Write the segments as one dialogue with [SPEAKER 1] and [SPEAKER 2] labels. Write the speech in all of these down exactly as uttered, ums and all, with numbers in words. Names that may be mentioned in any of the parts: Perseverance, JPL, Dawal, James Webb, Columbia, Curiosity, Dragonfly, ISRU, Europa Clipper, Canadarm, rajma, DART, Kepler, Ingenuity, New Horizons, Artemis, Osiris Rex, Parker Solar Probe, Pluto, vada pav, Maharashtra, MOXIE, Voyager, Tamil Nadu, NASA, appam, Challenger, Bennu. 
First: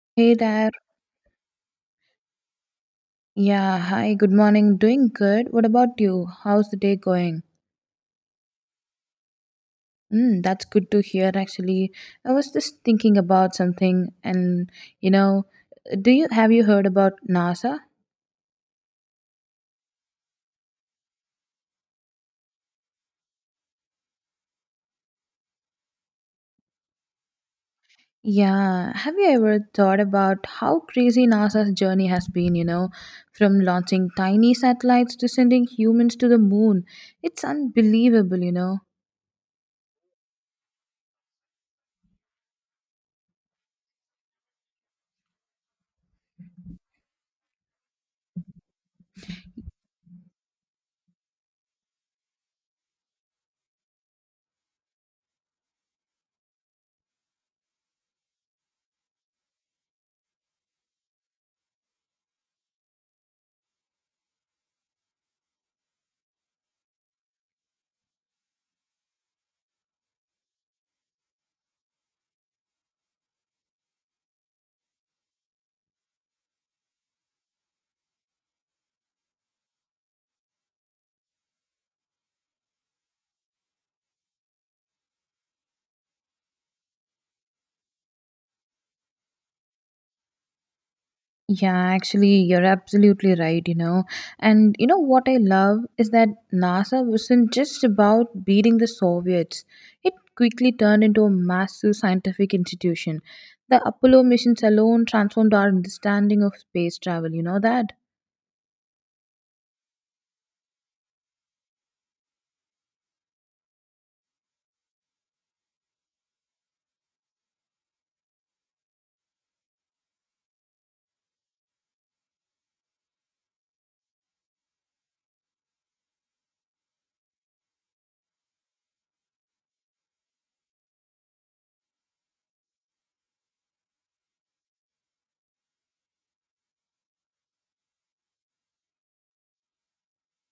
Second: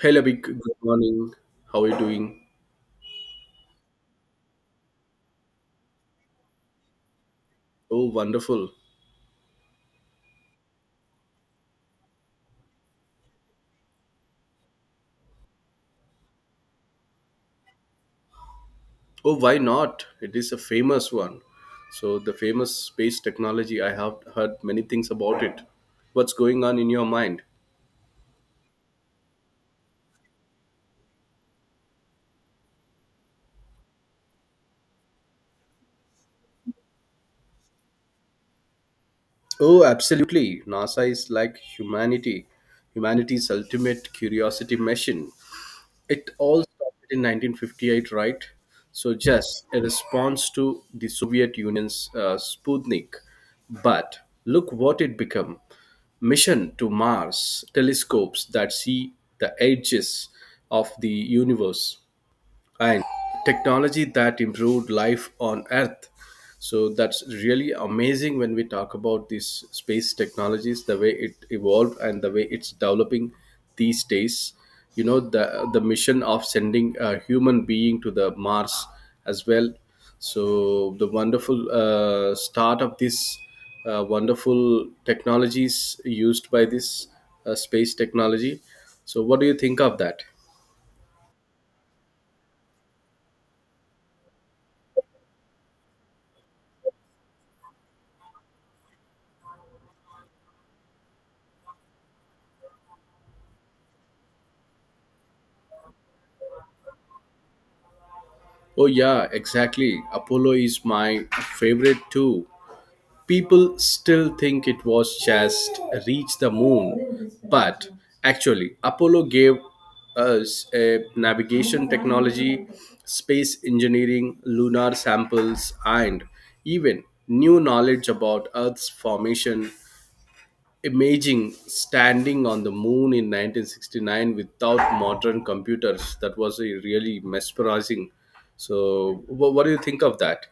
[SPEAKER 1] Hello,
[SPEAKER 2] Hey
[SPEAKER 1] big
[SPEAKER 2] there.
[SPEAKER 1] good morning. How are you doing?
[SPEAKER 2] Yeah, hi, good morning. Doing good. What about you? How's the day going?
[SPEAKER 1] Oh, wonderful.
[SPEAKER 2] Mm, that's good to hear, actually. I was just thinking about something, and you know, do you have you heard about NASA?
[SPEAKER 1] Oh, why not? It is a famous one. So, the famous space technology, I have heard many things about it. What's going on in your mind?
[SPEAKER 2] Yeah, have you ever thought about how crazy NASA's journey has been, you know, from launching tiny satellites to sending humans to the moon? It's unbelievable, you know.
[SPEAKER 1] Oh, absolutely. NASA is like humanity, humanity's ultimate curiosity machine. It all started in nineteen fifty-eight, right? So just a response to the Soviet Union's uh, Sputnik. But look what it became. Mission to Mars, telescopes that see the edges of the universe, and technology that improved life on Earth. So that's really amazing when we talk about these space technologies, the way it evolved and the way it's developing these days, you know, the the mission of sending a human being to the Mars as well. So the wonderful uh, start of this uh, wonderful technologies used by this uh, space technology. So what do you think of that?
[SPEAKER 2] Yeah, actually, you're absolutely right, you know. And you know what I love is that NASA wasn't just about beating the Soviets, it quickly turned into a massive scientific institution. The Apollo missions alone transformed our understanding of space travel, you know that?
[SPEAKER 1] Oh, yeah, exactly. Apollo is my favorite too. People still think it was just reach the moon, but actually, Apollo gave us a navigation technology, space engineering, lunar samples, and even new knowledge about Earth's formation. Imaging standing on the moon in nineteen sixty-nine without modern computers, that was a really mesmerizing. So wh- what do you think of that?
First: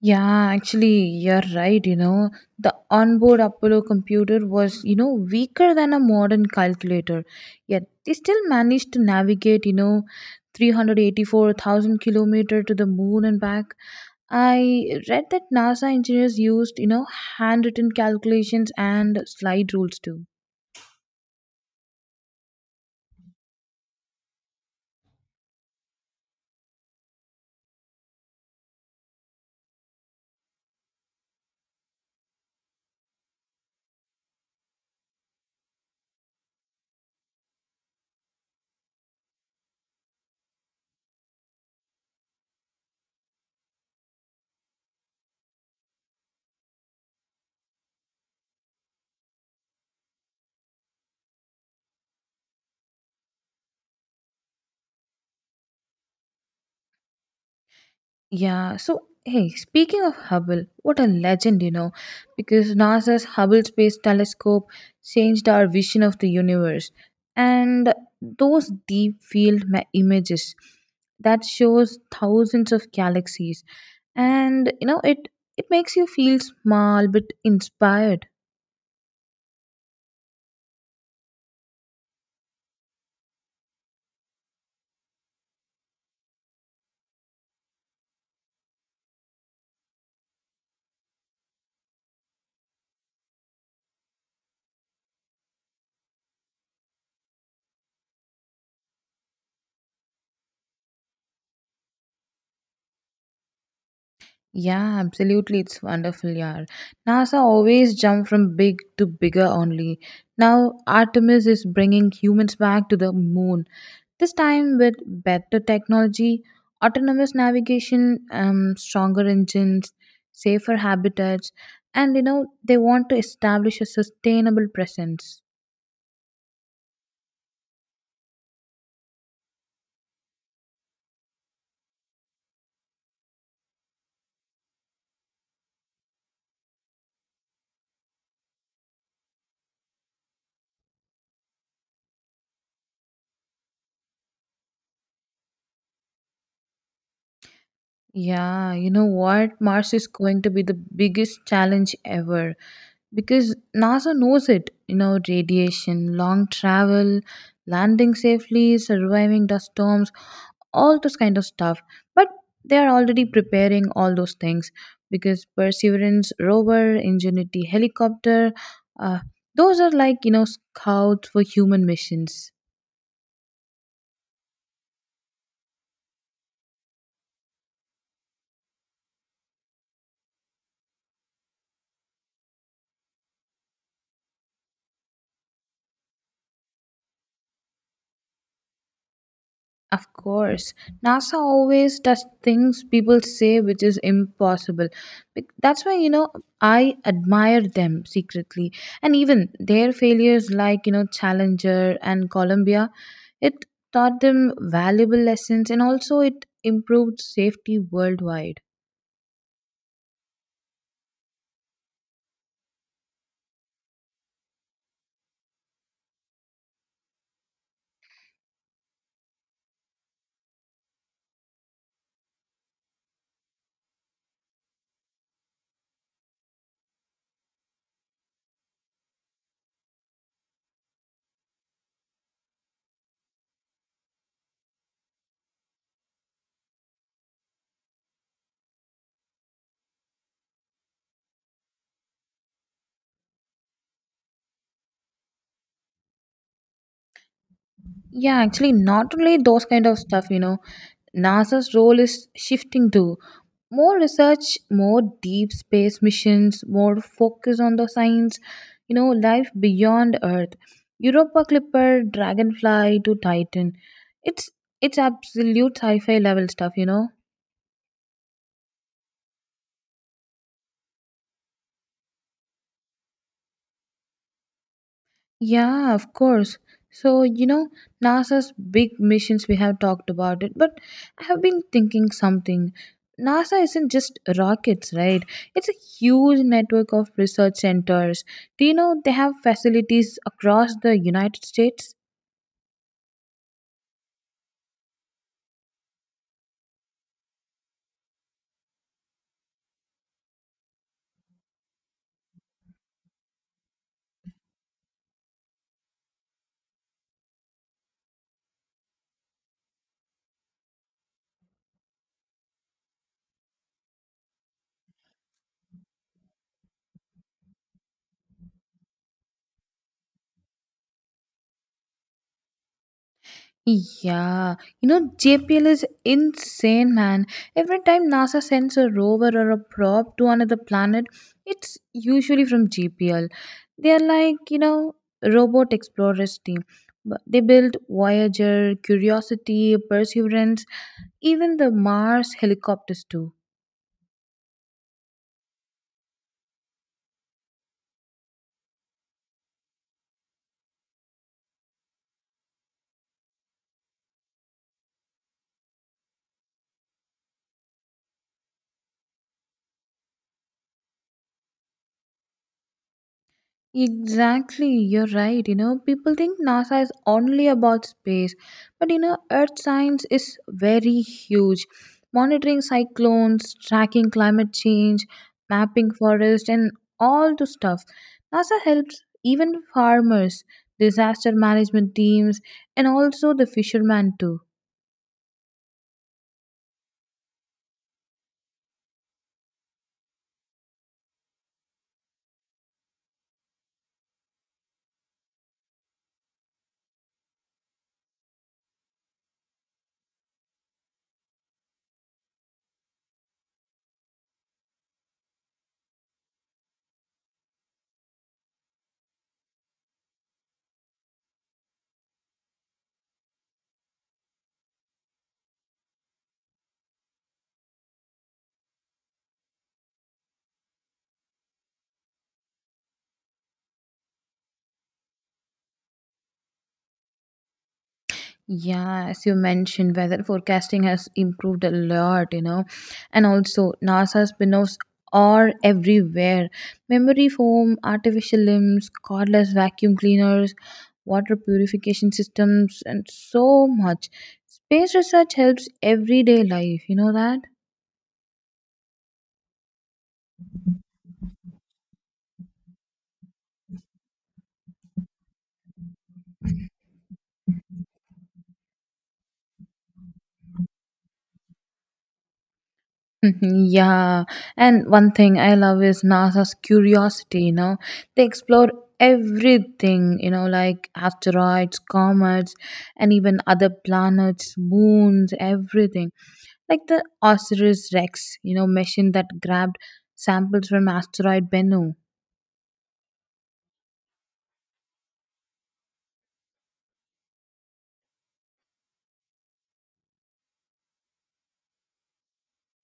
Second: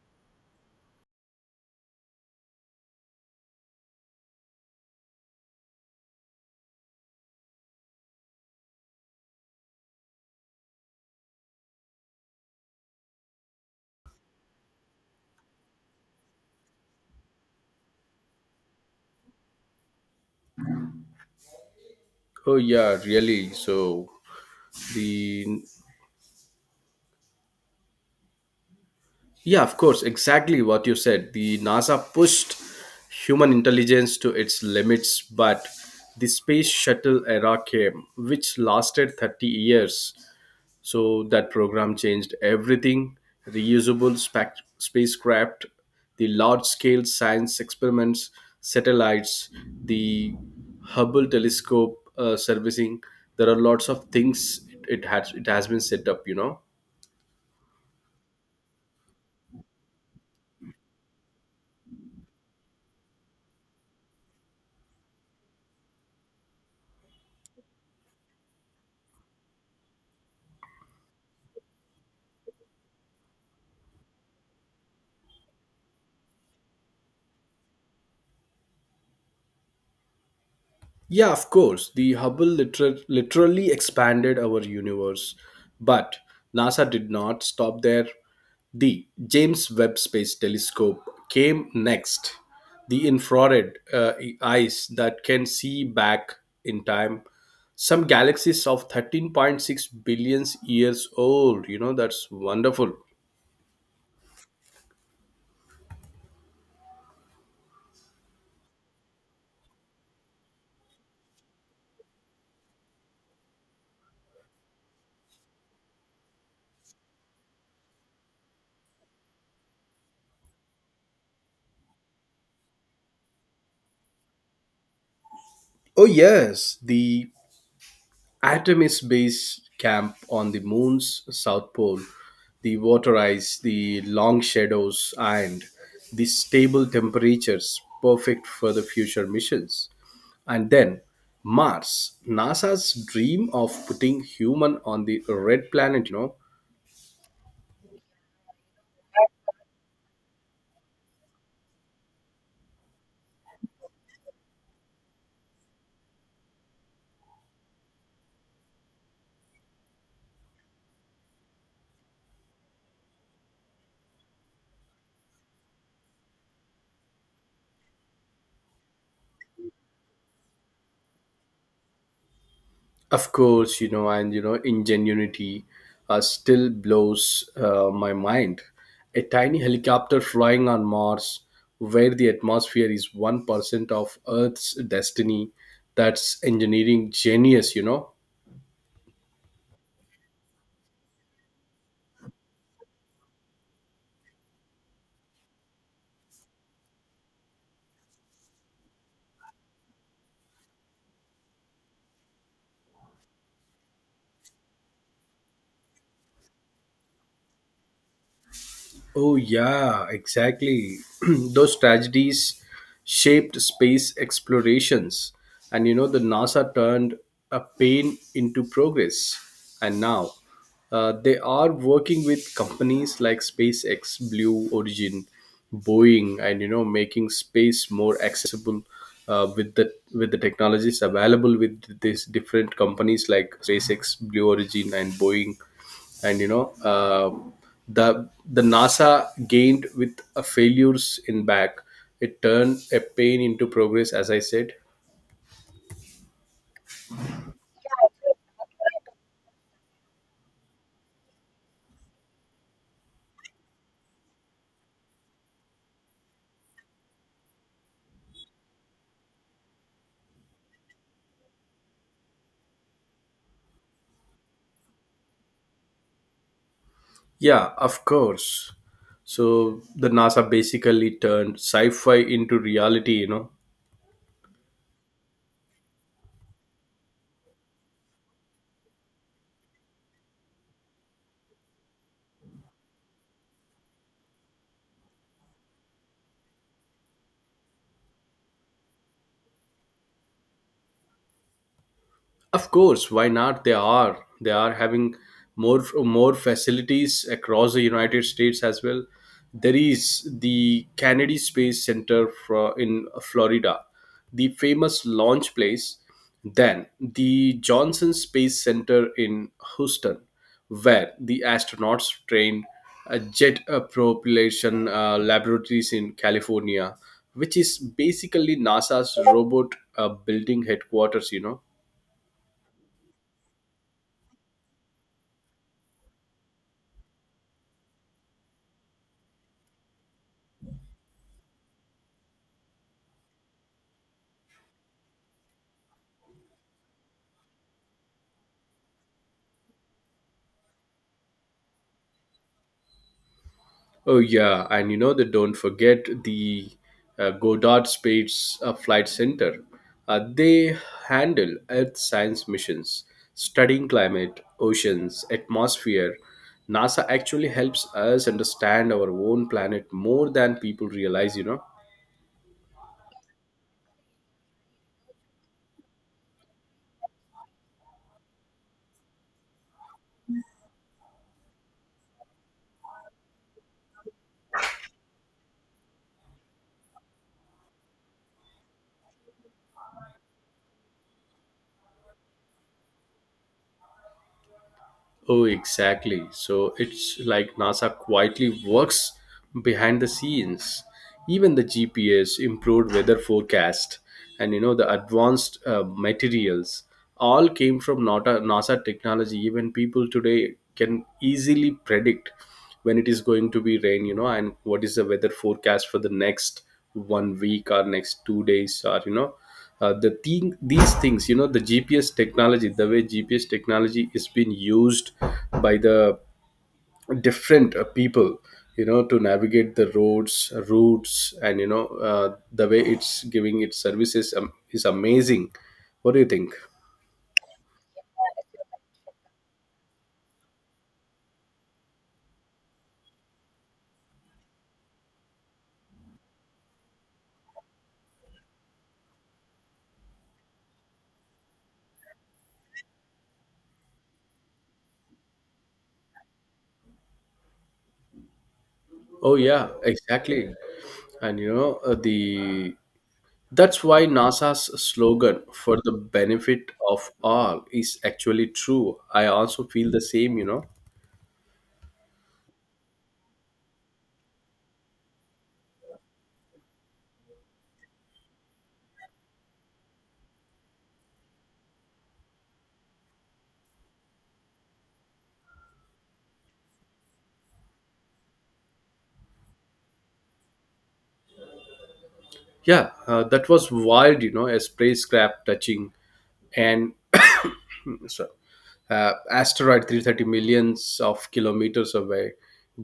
[SPEAKER 2] Yeah, actually, you're right. You know, the onboard Apollo computer was, you know, weaker than a modern calculator. Yet they still managed to navigate, you know, three hundred eighty-four thousand kilometer to the moon and back. I read that NASA engineers used, you know, handwritten calculations and slide rules too.
[SPEAKER 1] Oh yeah, really. So the yeah, of course, exactly what you said. The NASA pushed human intelligence to its limits, but the space shuttle era came, which lasted thirty years. So that program changed everything: reusable spac- spacecraft, the large scale science experiments, satellites, the Hubble telescope uh, servicing. There are lots of things it, it has it has been set up, you know.
[SPEAKER 2] Yeah, so hey, speaking of Hubble, what a legend, you know, because NASA's Hubble Space Telescope changed our vision of the universe. And those deep field ma- images that shows thousands of galaxies, and you know it it makes you feel small but inspired.
[SPEAKER 1] Yeah, of course. The Hubble liter- literally expanded our universe, but NASA did not stop there. The James Webb Space Telescope came next. The infrared uh, eyes that can see back in time. Some galaxies of thirteen point six billion years old. You know, that's wonderful.
[SPEAKER 2] Yeah, absolutely it's wonderful, yeah. NASA always jump from big to bigger only. Now Artemis is bringing humans back to the moon. This time, with better technology, autonomous navigation, um, stronger engines, safer habitats, and you know, they want to establish a sustainable presence.
[SPEAKER 1] Oh, yes. The Artemis Base Camp on the moon's south pole, the water ice, the long shadows, and the stable temperatures perfect for the future missions. And then Mars, NASA's dream of putting human on the red planet, you know.
[SPEAKER 2] Yeah, you know what? Mars is going to be the biggest challenge ever because NASA knows it. You know, radiation, long travel, landing safely, surviving dust storms, all those kind of stuff, but they are already preparing all those things because perseverance rover ingenuity helicopter, uh, those are like you know scouts for human missions.
[SPEAKER 1] Of course, you know, and you know, ingenuity uh, still blows uh, my mind. A tiny helicopter flying on Mars, where the atmosphere is one percent of Earth's destiny, that's engineering genius, you know.
[SPEAKER 2] Of course, NASA always does things people say which is impossible. Bec- That's why, you know, I admire them secretly. And even their failures, like, you know, Challenger and Columbia, it taught them valuable lessons, and also it improved safety worldwide.
[SPEAKER 1] Oh, yeah, exactly. Those tragedies shaped space explorations. And you know, the NASA turned a pain into progress. And now uh, they are working with companies like SpaceX, Blue Origin, Boeing, and you know, making space more accessible. Uh, with the with the technologies available with these different companies like SpaceX, Blue Origin, and Boeing, and you know uh, the the nasa gained with a failures in back. It turned a pain into progress, as I said.
[SPEAKER 2] Yeah, actually, not only those kind of stuff, you know, NASA's role is shifting to more research, more deep space missions, more focus on the science, you know, life beyond Earth. Europa Clipper, Dragonfly to Titan. It's it's absolute sci-fi level stuff, you know.
[SPEAKER 1] Yeah, of course. So the NASA basically turned sci-fi into reality, you know.
[SPEAKER 2] Yeah, of course. So, you know, NASA's big missions, we have talked about it, but I have been thinking something. NASA isn't just rockets, right? It's a huge network of research centers. Do you know they have facilities across the United States?
[SPEAKER 1] Of course, why not? They are. They are having more more facilities across the United States as well. There is the Kennedy Space Center fro- in Florida, the famous launch place. Then the Johnson Space Center in Houston, where the astronauts train, uh, jet uh, propulsion uh, laboratories in California, which is basically NASA's robot uh, building headquarters, you know.
[SPEAKER 2] Yeah, you know, J P L is insane, man. Every time NASA sends a rover or a probe to another planet, it's usually from J P L. They are like, you know, robot explorers team. But they built Voyager, Curiosity, Perseverance, even the Mars helicopters too.
[SPEAKER 1] Oh yeah, and you know, they don't forget the uh, Goddard Space uh, Flight Center. Uh, they handle Earth science missions, studying climate, oceans, atmosphere. NASA actually helps us understand our own planet more than people realize, you know.
[SPEAKER 2] Exactly, you're right. You know, people think NASA is only about space, but you know, Earth science is very huge. Monitoring cyclones, tracking climate change, mapping forest, and all the stuff. NASA helps even farmers, disaster management teams, and also the fishermen too.
[SPEAKER 1] Oh, exactly. So it's like NASA quietly works behind the scenes. Even the G P S, improved weather forecast, and you know the advanced uh, materials all came from NASA, NASA technology. Even people today can easily predict when it is going to be rain, you know, and what is the weather forecast for the next one week or next two days, or you know, uh, the thing these things, you know, the GPS technology, the way GPS technology is being used by the different uh, people, you know, to navigate the roads routes, and you know, uh, the way it's giving its services, um, is amazing. What do you think?
[SPEAKER 2] Yeah, as you mentioned, weather forecasting has improved a lot, you know. And also, NASA's spin-offs are everywhere. Memory foam, artificial limbs, cordless vacuum cleaners, water purification systems, and so much. Space research helps everyday life, you know that?
[SPEAKER 1] Oh yeah, exactly. And you know uh, the that's why NASA's slogan for the benefit of all is actually true. I also feel the same, you know.
[SPEAKER 2] Mhm. Yeah, and one thing I love is NASA's curiosity, you know. They explore everything, you know, like asteroids, comets, and even other planets, moons, everything. Like the Osiris Rex, you know, mission that grabbed samples from asteroid Bennu.
[SPEAKER 1] Yeah, uh, that was wild, you know. A spacecraft touching and so, uh, asteroid three hundred thirty millions of kilometers away,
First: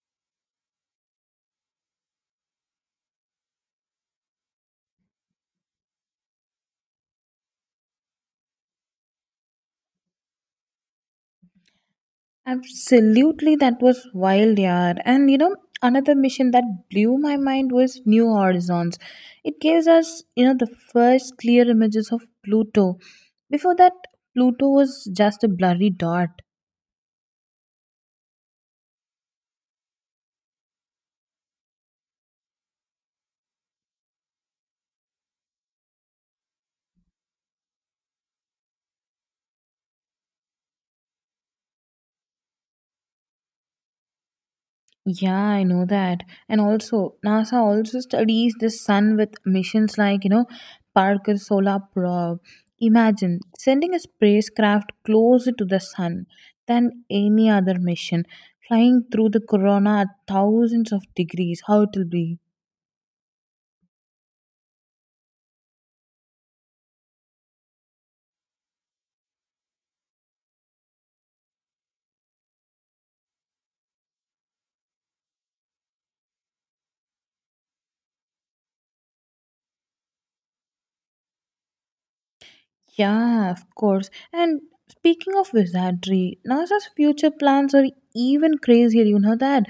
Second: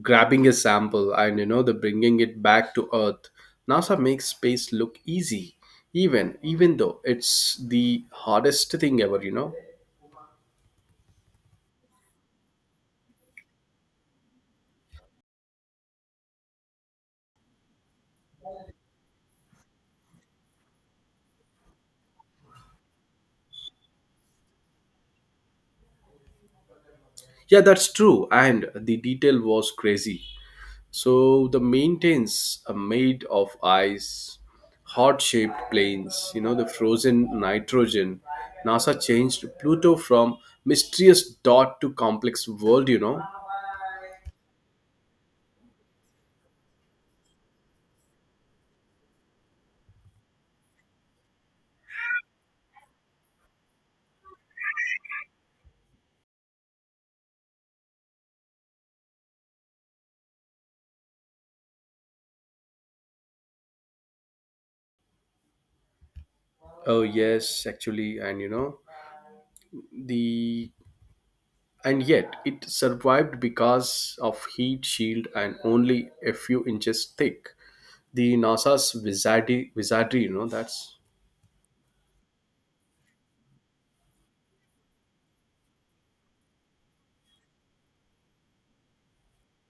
[SPEAKER 1] grabbing a sample and you know the bringing it back to Earth. NASA makes space look easy, even even though it's the hardest thing ever, you know.
[SPEAKER 2] Absolutely, that was wild, yeah. And you know, another mission that blew my mind was New Horizons. It gives us, you know, the first clear images of Pluto. Before that, Pluto was just a blurry dot.
[SPEAKER 1] Yeah, that's true. And the detail was crazy. So the mountains are made of ice, heart-shaped plains, you know, the frozen nitrogen. NASA changed Pluto from mysterious dot to complex world, you know.
[SPEAKER 2] Yeah, I know that. And also, NASA also studies the sun with missions like, you know, Parker Solar Probe. Imagine sending a spacecraft closer to the sun than any other mission, flying through the corona at thousands of degrees. How it will be?
[SPEAKER 1] Oh yes, actually, and you know, the and yet it survived because of heat shield and only a few inches thick. The NASA's wizardry, wizardry, you know, that's
[SPEAKER 2] Yeah, of course. And speaking of wizardry, NASA's future plans are even crazier, you know that?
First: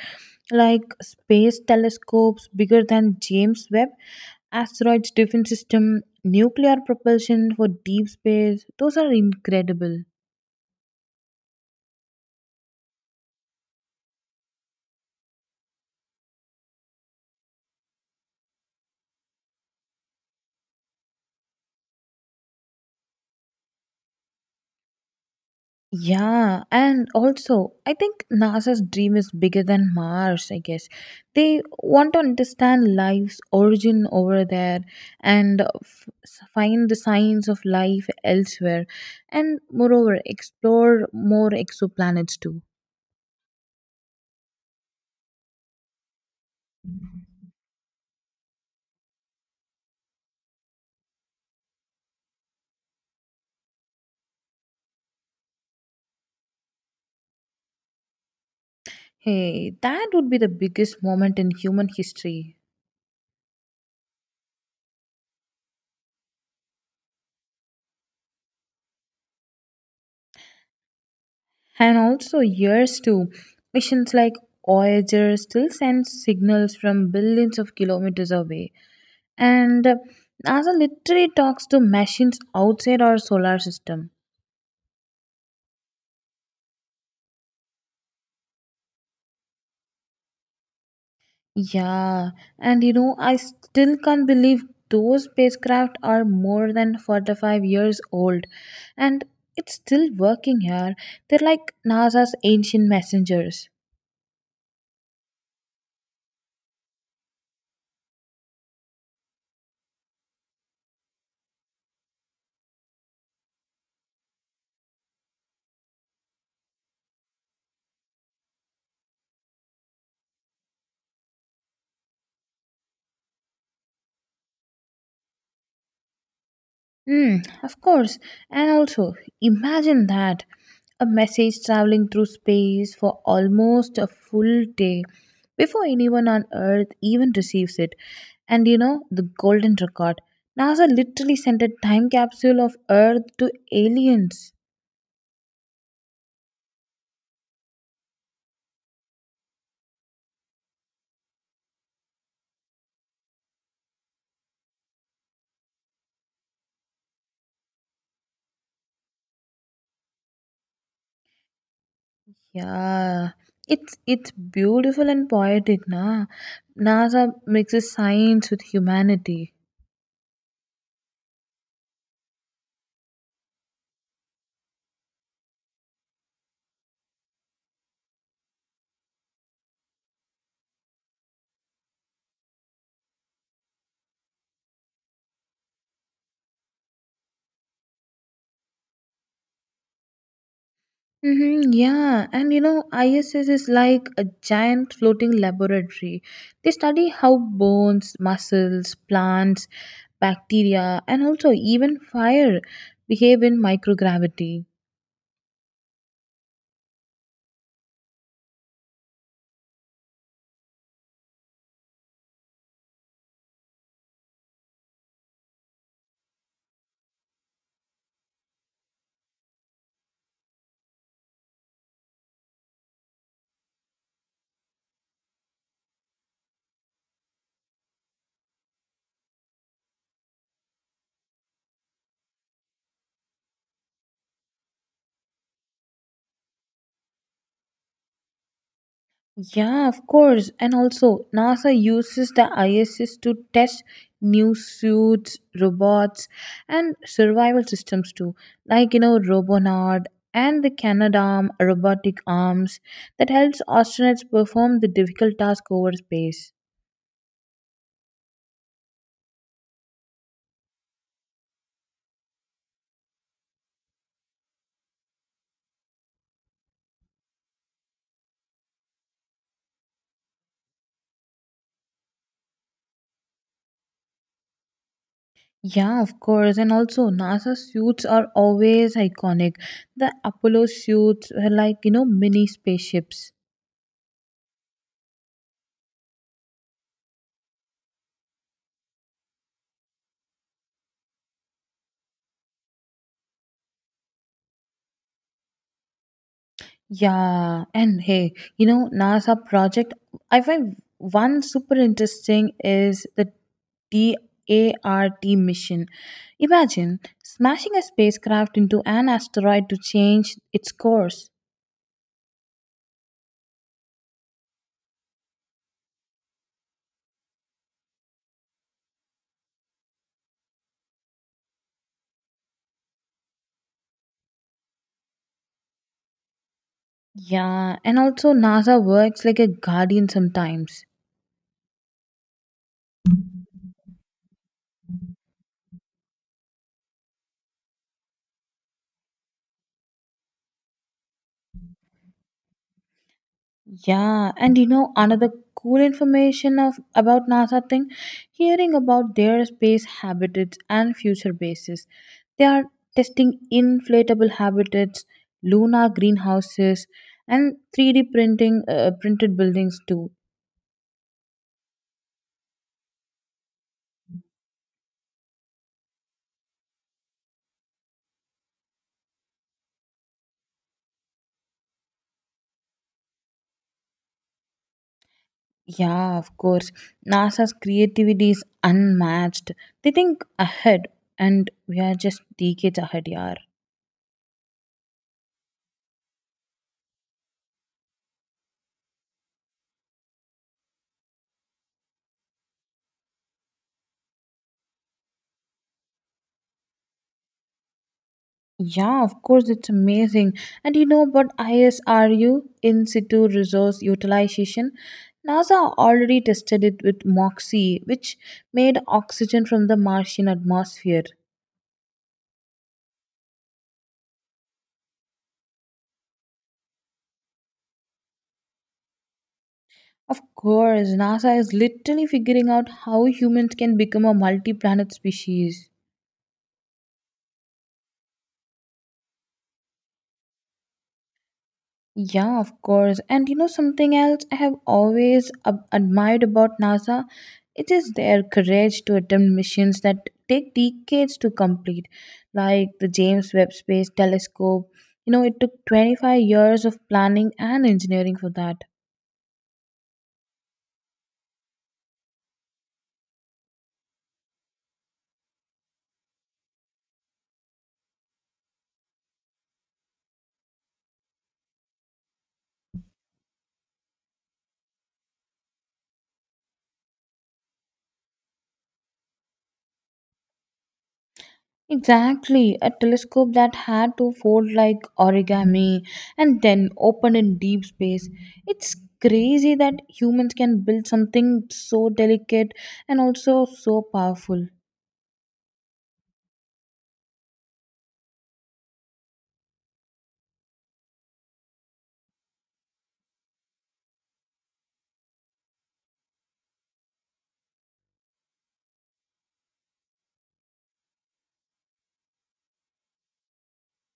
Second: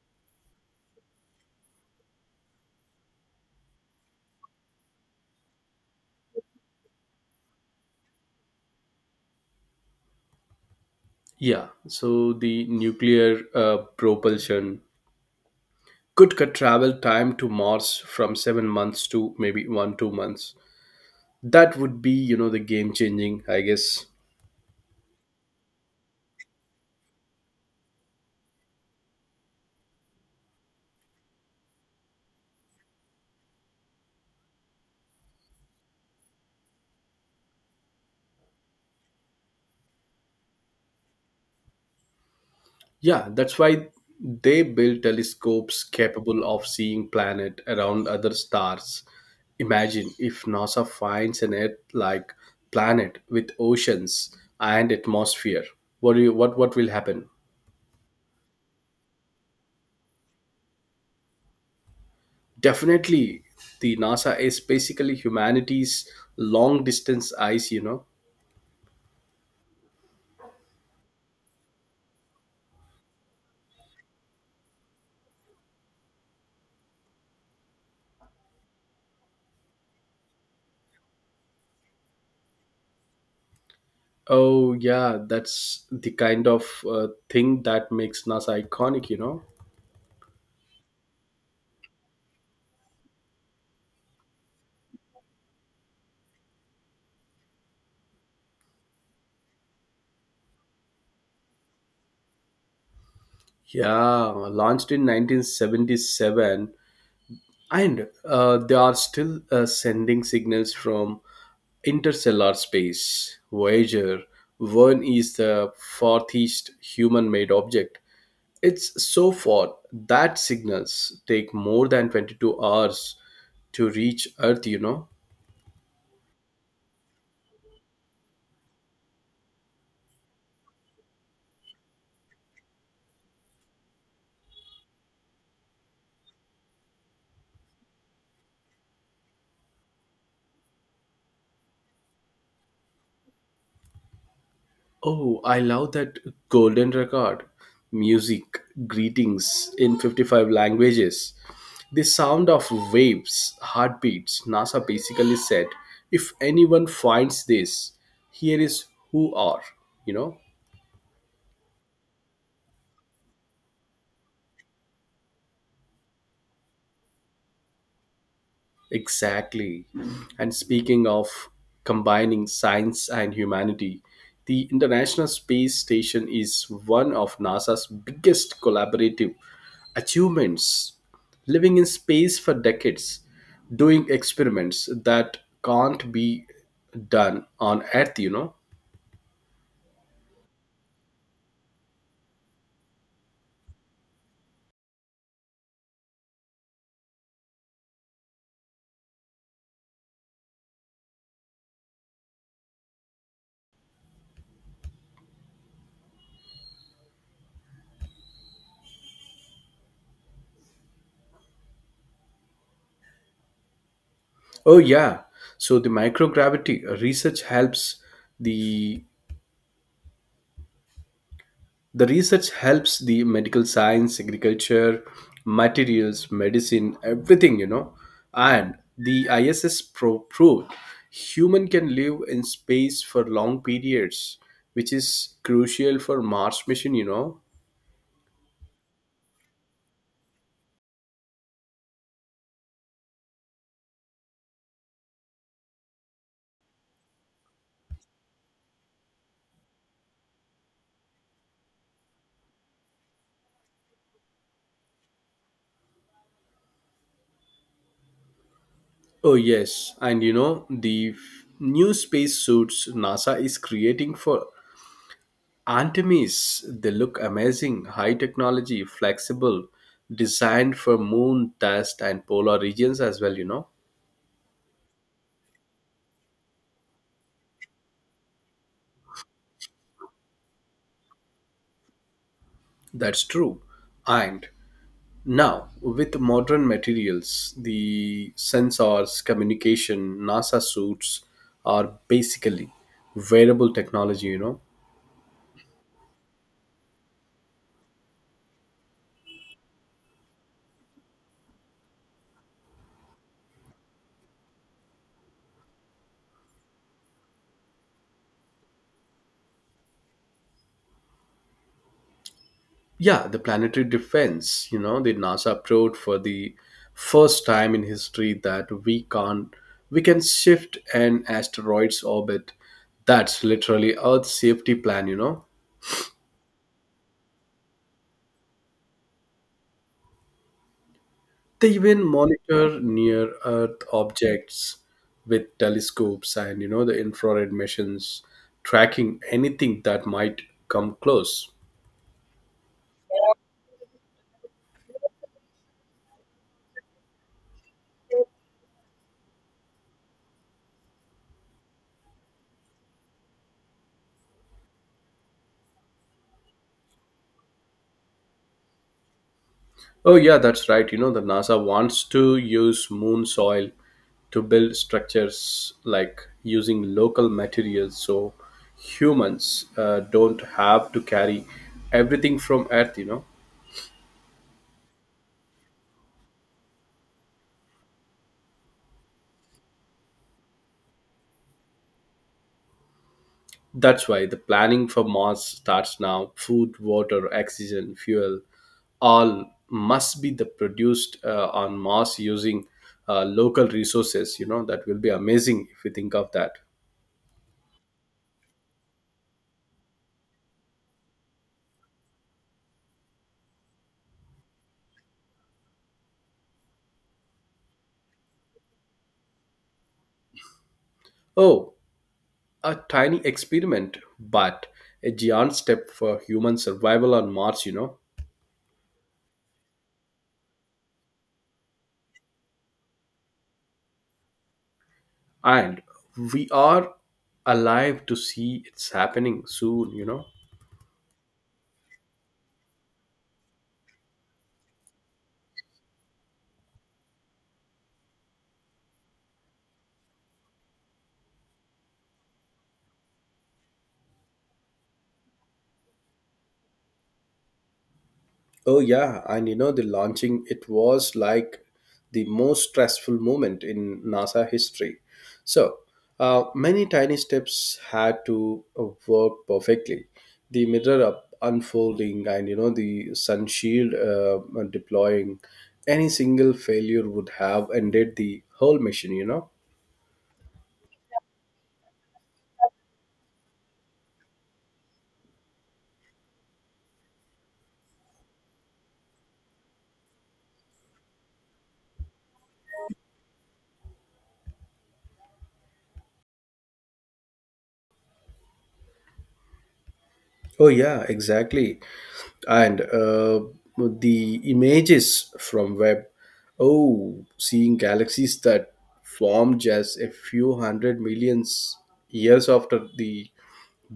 [SPEAKER 2] Like space telescopes bigger than James Webb, asteroids defense system, nuclear propulsion for deep space. Those are incredible.
[SPEAKER 1] yeah. So the nuclear uh, propulsion could cut travel time to Mars from seven months to maybe one two months. That would be, you know, the game changing, I guess.
[SPEAKER 2] Yeah, and also, I think NASA's dream is bigger than Mars, I guess. They want to understand life's origin over there and f- find the signs of life elsewhere, and moreover, explore more exoplanets too.
[SPEAKER 1] Yeah, that's why they built telescopes capable of seeing planet around other stars. Imagine if NASA finds an Earth-like planet with oceans and atmosphere. What do you, what what will happen?
[SPEAKER 2] Hey, that would be the biggest moment in human history.
[SPEAKER 1] Definitely, the NASA is basically humanity's long distance eyes, you know.
[SPEAKER 2] And also, years too. Missions like Voyager still send signals from billions of kilometers away, and uh, NASA literally talks to machines outside our solar system.
[SPEAKER 1] Oh, yeah, that's the kind of uh, thing that makes NASA iconic, you know?
[SPEAKER 2] Yeah, and you know, I still can't believe those spacecraft are more than forty-five years old and it's still working here. They're like NASA's ancient messengers.
[SPEAKER 1] Yeah, launched in nineteen seventy-seven, and uh, they are still uh, sending signals from interstellar space. Voyager one is the farthest human made object. It's so far that signals take more than twenty-two hours to reach Earth, you know?
[SPEAKER 2] Mm, of course. And also, imagine that a message traveling through space for almost a full day before anyone on Earth even receives it. And you know, the golden record. NASA literally sent a time capsule of Earth to aliens.
[SPEAKER 1] Oh, I love that golden record. Music, greetings in fifty-five languages. The sound of waves, heartbeats. NASA basically said, if anyone finds this, here is who are, you know?
[SPEAKER 2] Yeah. It's it's beautiful and poetic, na. NASA mixes science with humanity.
[SPEAKER 1] Exactly. And speaking of combining science and humanity, the International Space Station is one of NASA's biggest collaborative achievements. Living in space for decades, doing experiments that can't be done on Earth, you know?
[SPEAKER 2] Mm-hmm, yeah, and you know, I S S is like a giant floating laboratory. They study how bones, muscles, plants, bacteria, and also even fire behave in microgravity.
[SPEAKER 1] Oh, yeah. So the microgravity research helps the The research helps the medical science, agriculture, materials, medicine, everything, you know. And the I S S pro- proved human can live in space for long periods, which is crucial for Mars mission, you know.
[SPEAKER 2] Yeah, of course. And also, NASA uses the I S S to test new suits, robots, and survival systems too. Like, you know, Robonaut and the Canadarm robotic arms that helps astronauts perform the difficult task over space.
[SPEAKER 1] Oh yes, and you know, the f- new space suits NASA is creating for Artemis. They look amazing, high technology, flexible, designed for moon, dust, and polar regions as well, you know.
[SPEAKER 2] Yeah, of course. And also, NASA suits are always iconic. The Apollo suits were like, you know, mini
[SPEAKER 1] That's
[SPEAKER 2] spaceships.
[SPEAKER 1] true. And now, with modern materials, the sensors, communication, NASA suits are basically wearable technology, you know.
[SPEAKER 2] Yeah, and hey, you know, NASA project, I find one super interesting is the DART mission. Imagine smashing a spacecraft into an asteroid to change its course.
[SPEAKER 1] Yeah, the planetary defense, you know, the NASA proved for the first time in history that we can't we can shift an asteroid's orbit. That's literally Earth's safety plan, you know.
[SPEAKER 2] Yeah, and also NASA works like a guardian sometimes.
[SPEAKER 1] They even monitor near Earth objects with telescopes and you know the infrared missions, tracking anything that might come close.
[SPEAKER 2] Yeah, and you know another cool information of about NASA thing, hearing about their space habitats and future bases. They are testing inflatable habitats, lunar greenhouses, and three D printing uh, printed buildings too.
[SPEAKER 1] Oh yeah, that's right. You know the NASA wants to use moon soil to build structures like using local materials, so humans uh, don't have to carry everything from Earth, you know.
[SPEAKER 2] Yeah, of course. NASA's creativity is unmatched. They think ahead and we are just decades ahead, yeah.
[SPEAKER 1] That's why the planning for Mars starts now. Food, water, oxygen, fuel, all must be the produced uh, on Mars using uh, local resources. You know that will be amazing if you think of that.
[SPEAKER 2] Yeah, of course, it's amazing. And you know about I S R U, in situ resource utilization? NASA already tested it with MOXIE, which made oxygen from the Martian atmosphere.
[SPEAKER 1] Oh, a tiny experiment, but a giant step for human survival on Mars, you know.
[SPEAKER 2] Of course, NASA is literally figuring out how humans can become a multi planet species.
[SPEAKER 1] And we are alive to see it's happening soon, you know.
[SPEAKER 2] Yeah, of course. And you know something else I have always ab- admired about NASA? It is their courage to attempt missions that take decades to complete, like the James Webb Space Telescope. You know, it took twenty-five years of planning and engineering for that.
[SPEAKER 1] Oh yeah, and you know the launching it was like the most stressful moment in NASA history. So uh, many tiny steps had to uh, work perfectly. The mirror up unfolding and you know the sun shield uh, deploying. Any single failure would have ended the whole mission, you know.
[SPEAKER 2] Exactly, a telescope that had to fold like origami and then open in deep space. It's crazy that humans can build something so delicate and also so powerful.
[SPEAKER 1] Oh yeah, exactly. And uh, the images from web. Oh, seeing galaxies that formed just a few hundred millions years after the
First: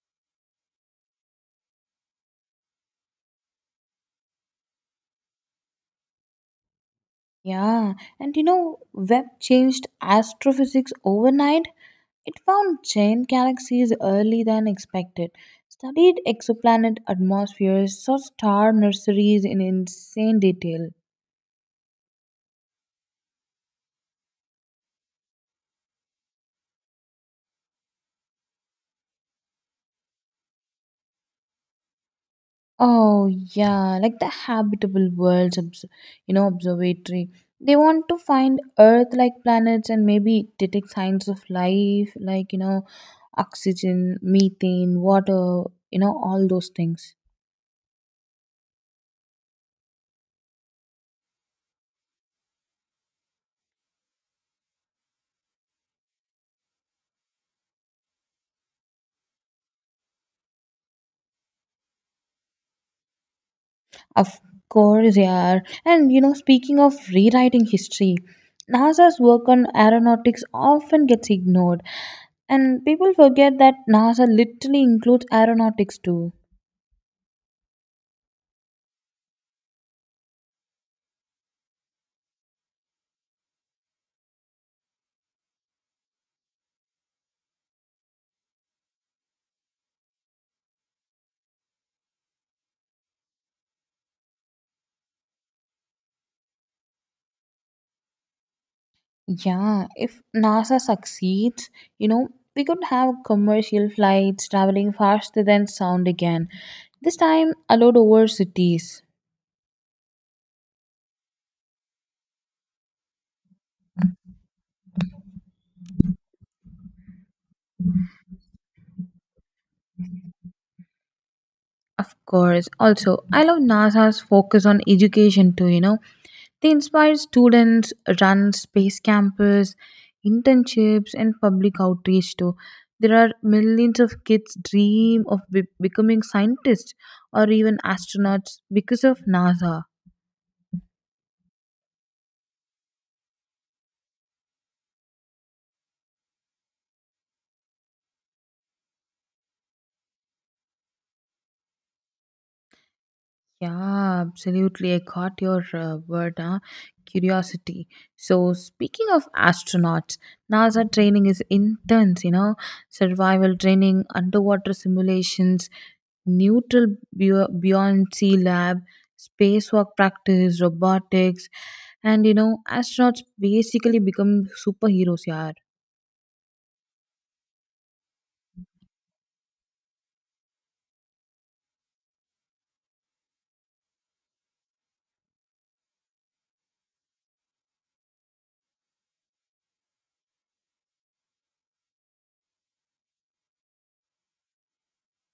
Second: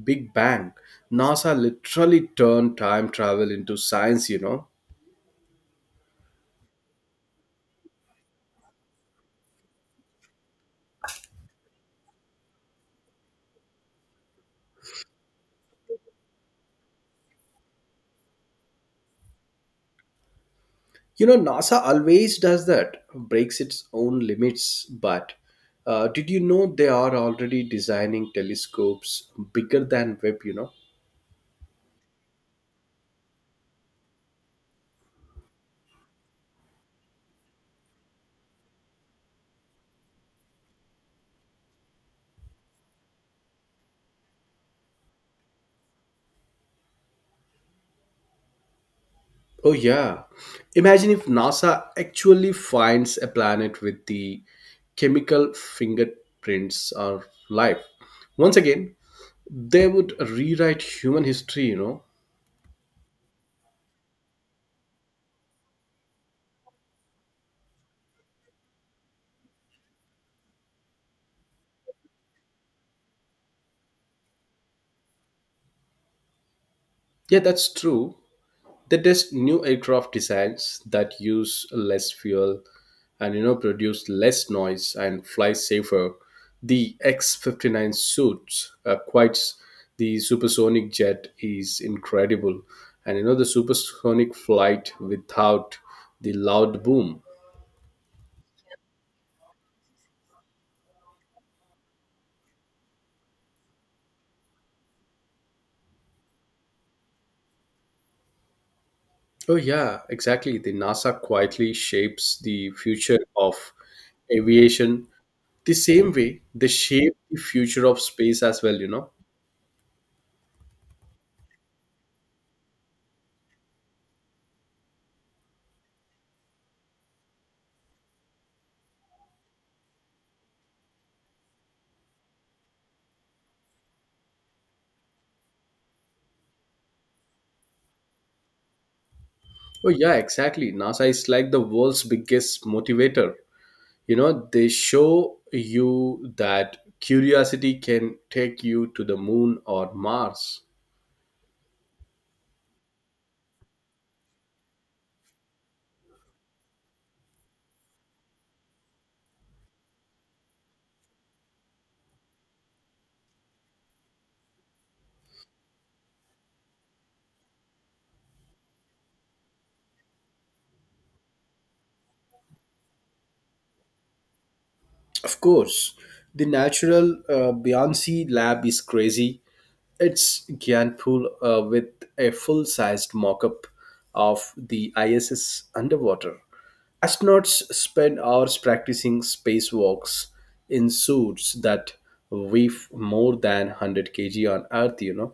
[SPEAKER 1] Big Bang. NASA literally turned time travel into science, you know.
[SPEAKER 2] Yeah, and you know, Webb changed astrophysics overnight. It found giant galaxies early than expected, studied exoplanet atmospheres, saw star nurseries in insane detail.
[SPEAKER 1] You know, NASA always does that, breaks its own limits. But uh, did you know they are already designing telescopes bigger than Webb, you know?
[SPEAKER 2] Oh yeah, like the habitable worlds, obs- you know, observatory. They want to find Earth-like planets and maybe detect signs of life, like you know, oxygen, methane, water, you know, all those things.
[SPEAKER 1] Oh, yeah. Imagine if NASA actually finds a planet with the chemical fingerprints of life. Once again, they would rewrite human history, you know.
[SPEAKER 2] Of course, yeah. And you know, speaking of rewriting history, NASA's work on aeronautics often gets ignored, and people forget that NASA literally includes aeronautics too.
[SPEAKER 1] Yeah, that's true. They test new aircraft designs that use less fuel and you know produce less noise and fly safer. The X fifty-nine suits uh, quite the supersonic jet is incredible, and you know the supersonic flight without the loud boom.
[SPEAKER 2] Yeah, if NASA succeeds, you know, we could have commercial flights traveling faster than sound again, this time allowed over cities.
[SPEAKER 1] Oh yeah, exactly. The NASA quietly shapes the future of aviation the same way they shape the future of space as well, you know.
[SPEAKER 2] Of course. Also, I love NASA's focus on education too, you know. They inspire students, run space campus, internships, and public outreach too. There are millions of kids dream of be- becoming scientists or even astronauts because of NASA.
[SPEAKER 1] Oh, yeah, exactly. NASA is like the world's biggest motivator. You know, they show you that curiosity can take you to the moon or Mars.
[SPEAKER 2] Yeah, absolutely. I got your uh, word, huh? Curiosity. So, speaking of astronauts, NASA training is intense, you know, survival training, underwater simulations, neutral bu- buoyancy lab, spacewalk practice, robotics, and you know, astronauts basically become superheroes,
[SPEAKER 1] Of
[SPEAKER 2] yeah.
[SPEAKER 1] course, the natural uh, Beyonce lab is crazy. It's Gyanpul uh, with a full sized mock up of the I S S underwater. Astronauts spend hours practicing spacewalks in suits that weigh more than one hundred kilograms on Earth, you know.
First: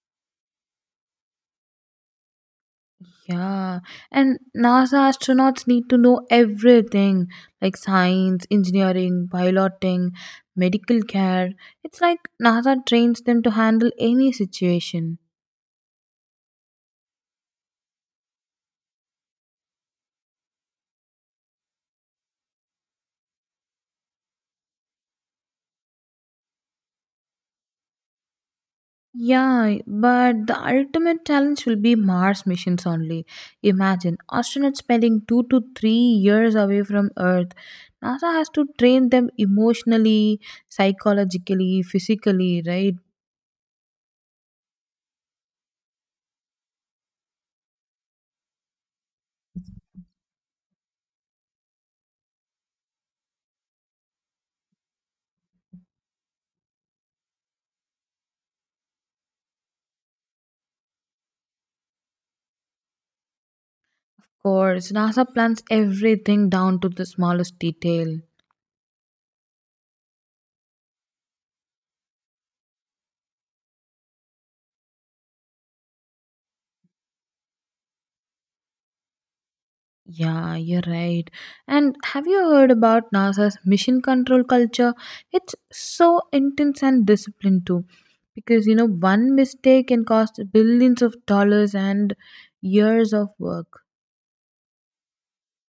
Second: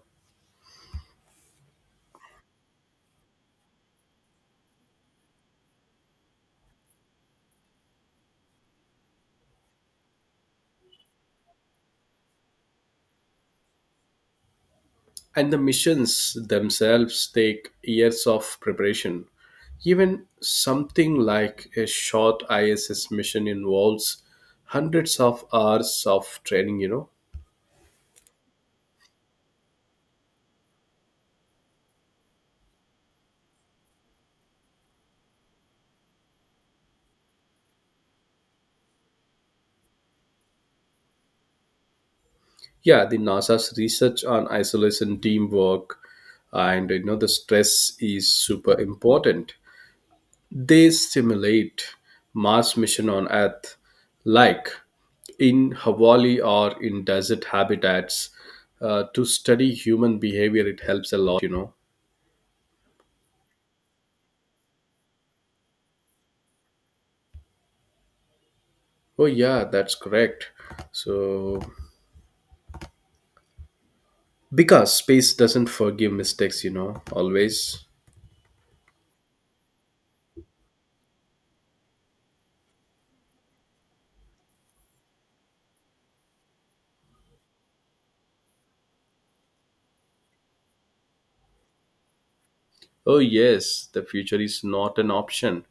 [SPEAKER 2] Yeah, and NASA astronauts need to know everything like science, engineering, piloting, medical care. It's like NASA trains them to handle any situation.
[SPEAKER 1] And the missions themselves take years of preparation. Even something like a short I S S mission involves hundreds of hours of training, you know.
[SPEAKER 2] Yeah, but the ultimate challenge will be Mars missions only. Imagine astronauts spending two to three years away from Earth. NASA has to train them emotionally, psychologically, physically, right?
[SPEAKER 1] Yeah, the NASA's research on isolation teamwork and you know the stress is super important. They simulate Mars mission on Earth, like in Hawaii or in desert habitats, uh, to study human behavior. It helps a lot, you know.
[SPEAKER 2] Of course, NASA plans everything down to the smallest detail.
[SPEAKER 1] Oh yeah, that's correct. So because space doesn't forgive mistakes, you know, always.
[SPEAKER 2] Yeah, you're right. And have you heard about NASA's mission control culture? It's so intense and disciplined too. Because, you know, one mistake can cost billions of dollars and years
[SPEAKER 1] Oh
[SPEAKER 2] of work.
[SPEAKER 1] yes, the future is not an option.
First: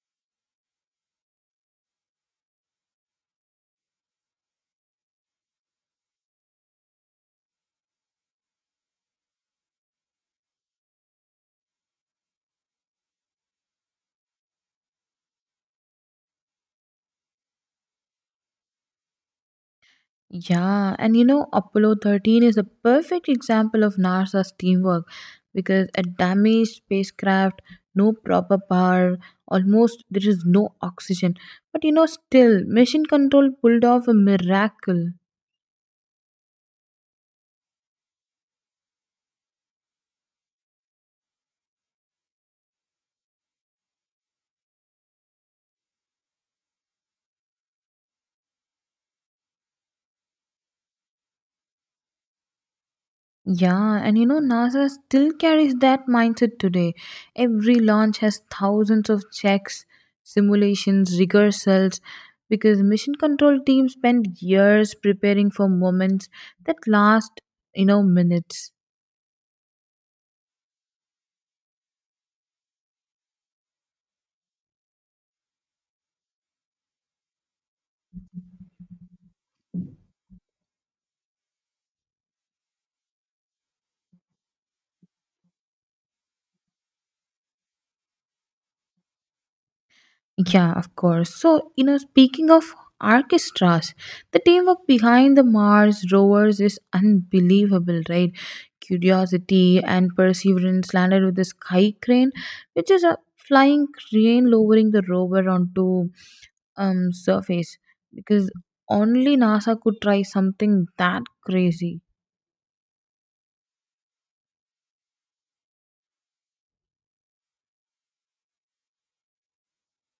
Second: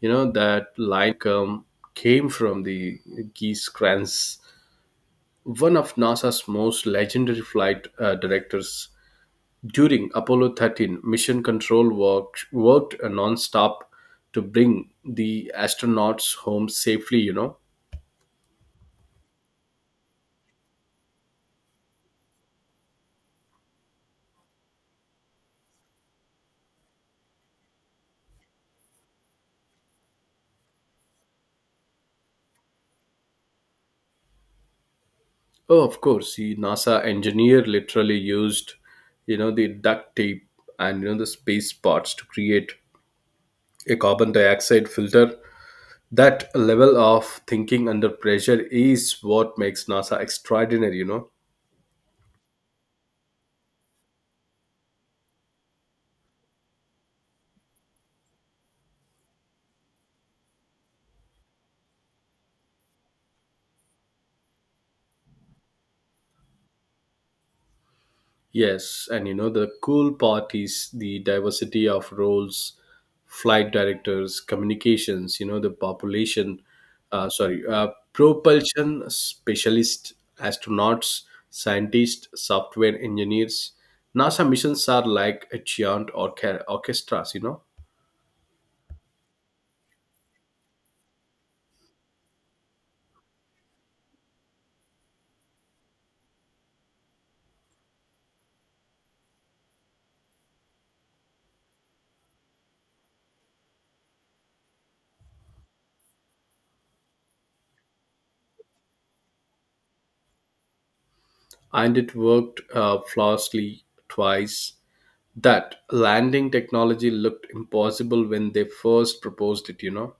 [SPEAKER 1] You know that line come came from the Geese Kranz, one of NASA's most legendary flight uh, directors. During Apollo thirteen, mission control worked worked nonstop to bring the astronauts home safely, you know.
[SPEAKER 2] Yeah, and you know, Apollo thirteen is a perfect example of NASA's teamwork because a damaged spacecraft, no proper power, almost there is no oxygen. But you know, still, mission control pulled off a miracle.
[SPEAKER 1] Oh, of course, the NASA engineer literally used, you know, the duct tape and you know the space parts to create a carbon dioxide filter. That level of thinking under pressure is what makes NASA extraordinary, you know.
[SPEAKER 2] Yeah, and you know, NASA still carries that mindset today. Every launch has thousands of checks, simulations, rehearsals, because mission control teams spend years preparing for moments that last, you know, minutes.
[SPEAKER 1] Yes, and you know, the cool part is the diversity of roles, flight directors, communications, you know, the population, uh, sorry, uh, propulsion specialists, astronauts, scientists, software engineers. NASA missions are like a giant orca- orchestras, you know.
[SPEAKER 2] Yeah, of course. So, you know, speaking of orchestras, the teamwork behind the Mars rovers is unbelievable, right? Curiosity and Perseverance landed with the sky crane, which is a flying crane lowering the rover onto um surface because only NASA could try something that
[SPEAKER 1] And
[SPEAKER 2] crazy.
[SPEAKER 1] it worked uh, flawlessly twice. That landing technology looked impossible when they first proposed it, you know.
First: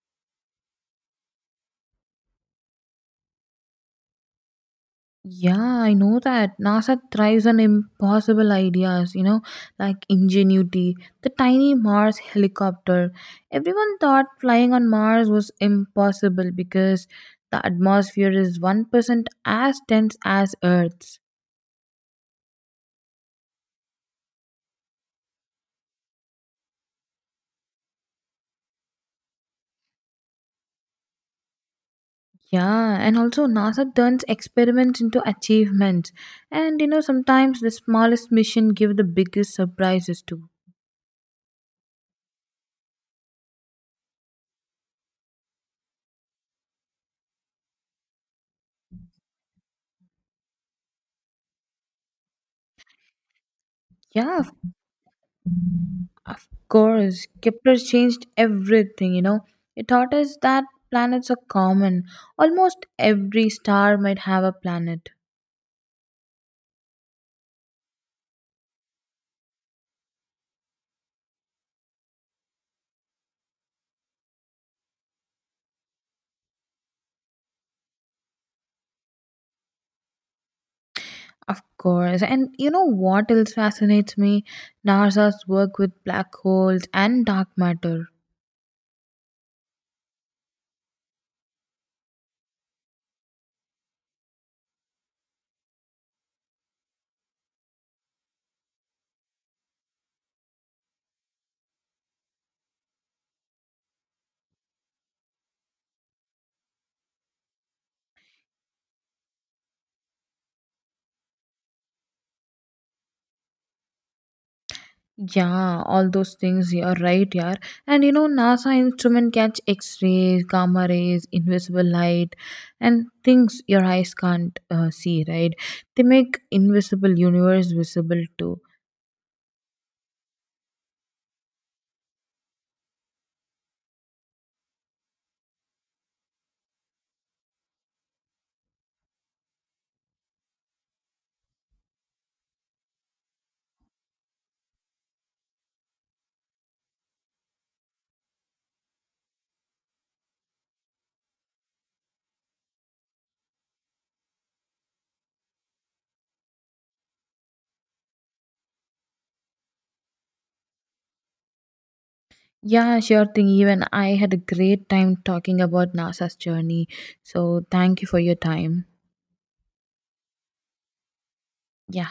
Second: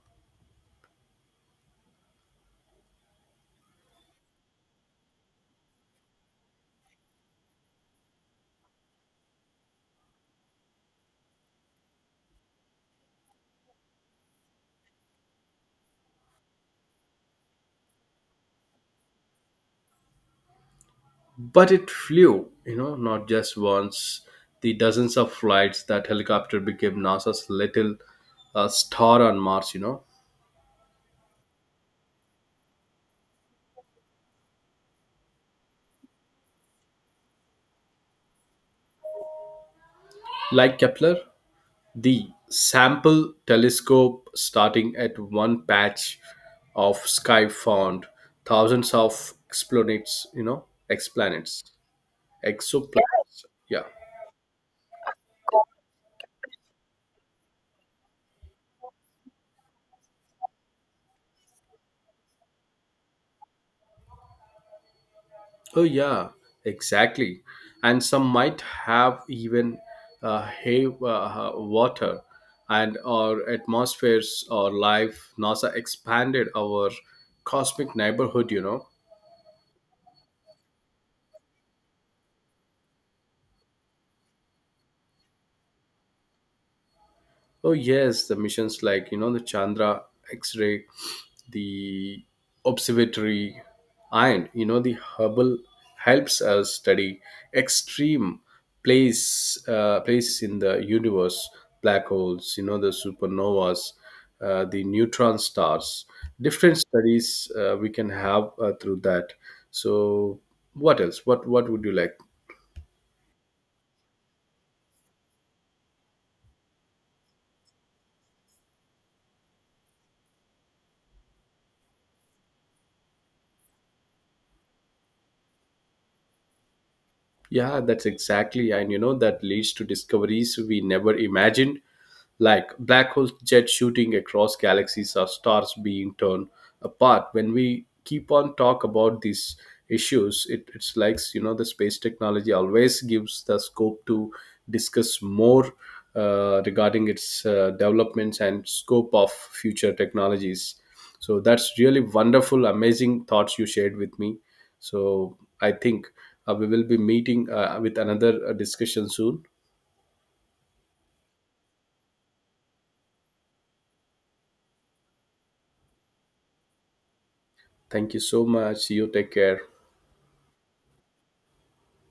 [SPEAKER 2] Yeah, I know that. NASA thrives on impossible ideas, you know, like ingenuity, the tiny Mars helicopter. Everyone thought flying on Mars was impossible because the atmosphere is one percent as dense as Earth's.
[SPEAKER 1] But it flew, you know, not just once. The dozens of flights, that helicopter became NASA's little uh, star on Mars, you know.
[SPEAKER 2] Yeah, and also NASA turns experiments into achievements. And you know, sometimes the smallest mission give the biggest surprises too.
[SPEAKER 1] Like Kepler, the sample telescope starting at one patch of sky found thousands of exoplanets, you know, explanets, exoplanets. Yeah.
[SPEAKER 2] Yeah, of course, Kepler changed everything, you know. It taught us that planets are common. Almost every star might have a planet.
[SPEAKER 1] Oh, yeah, exactly. And some might have even uh, hay uh, water and our atmospheres or life. NASA expanded our cosmic neighborhood, you know.
[SPEAKER 2] Of course. And you know what else fascinates me? NASA's work with black holes and dark
[SPEAKER 1] Oh
[SPEAKER 2] matter.
[SPEAKER 1] yes, the missions like you know the Chandra X-ray, the observatory, and you know the Hubble helps us study extreme place uh, places in the universe, black holes, you know the supernovas, uh, the neutron stars, different studies uh, we can have uh, through that. So what else? What what would you like?
[SPEAKER 2] Yeah, all those things you're right, yeah. And you know, NASA instrument catch X-rays, gamma rays, invisible light, and things your eyes can't uh, see, right? They make invisible universe
[SPEAKER 1] Yeah, that's
[SPEAKER 2] visible too.
[SPEAKER 1] exactly. And you know, that leads to discoveries we never imagined, like black holes jet shooting across galaxies or stars being torn apart. When we keep on talk about these issues, it, it's like, you know, the space technology always gives the scope to discuss more uh, regarding its uh, developments and scope of future technologies. So that's really wonderful, amazing thoughts you shared with me. So I think uh, we will be meeting uh, with another uh, discussion soon.
[SPEAKER 2] Yeah, sure thing. Even I had a great time talking about NASA's journey. So thank you
[SPEAKER 1] Thank you
[SPEAKER 2] for your
[SPEAKER 1] so
[SPEAKER 2] time.
[SPEAKER 1] much. You take care.
[SPEAKER 2] Yeah,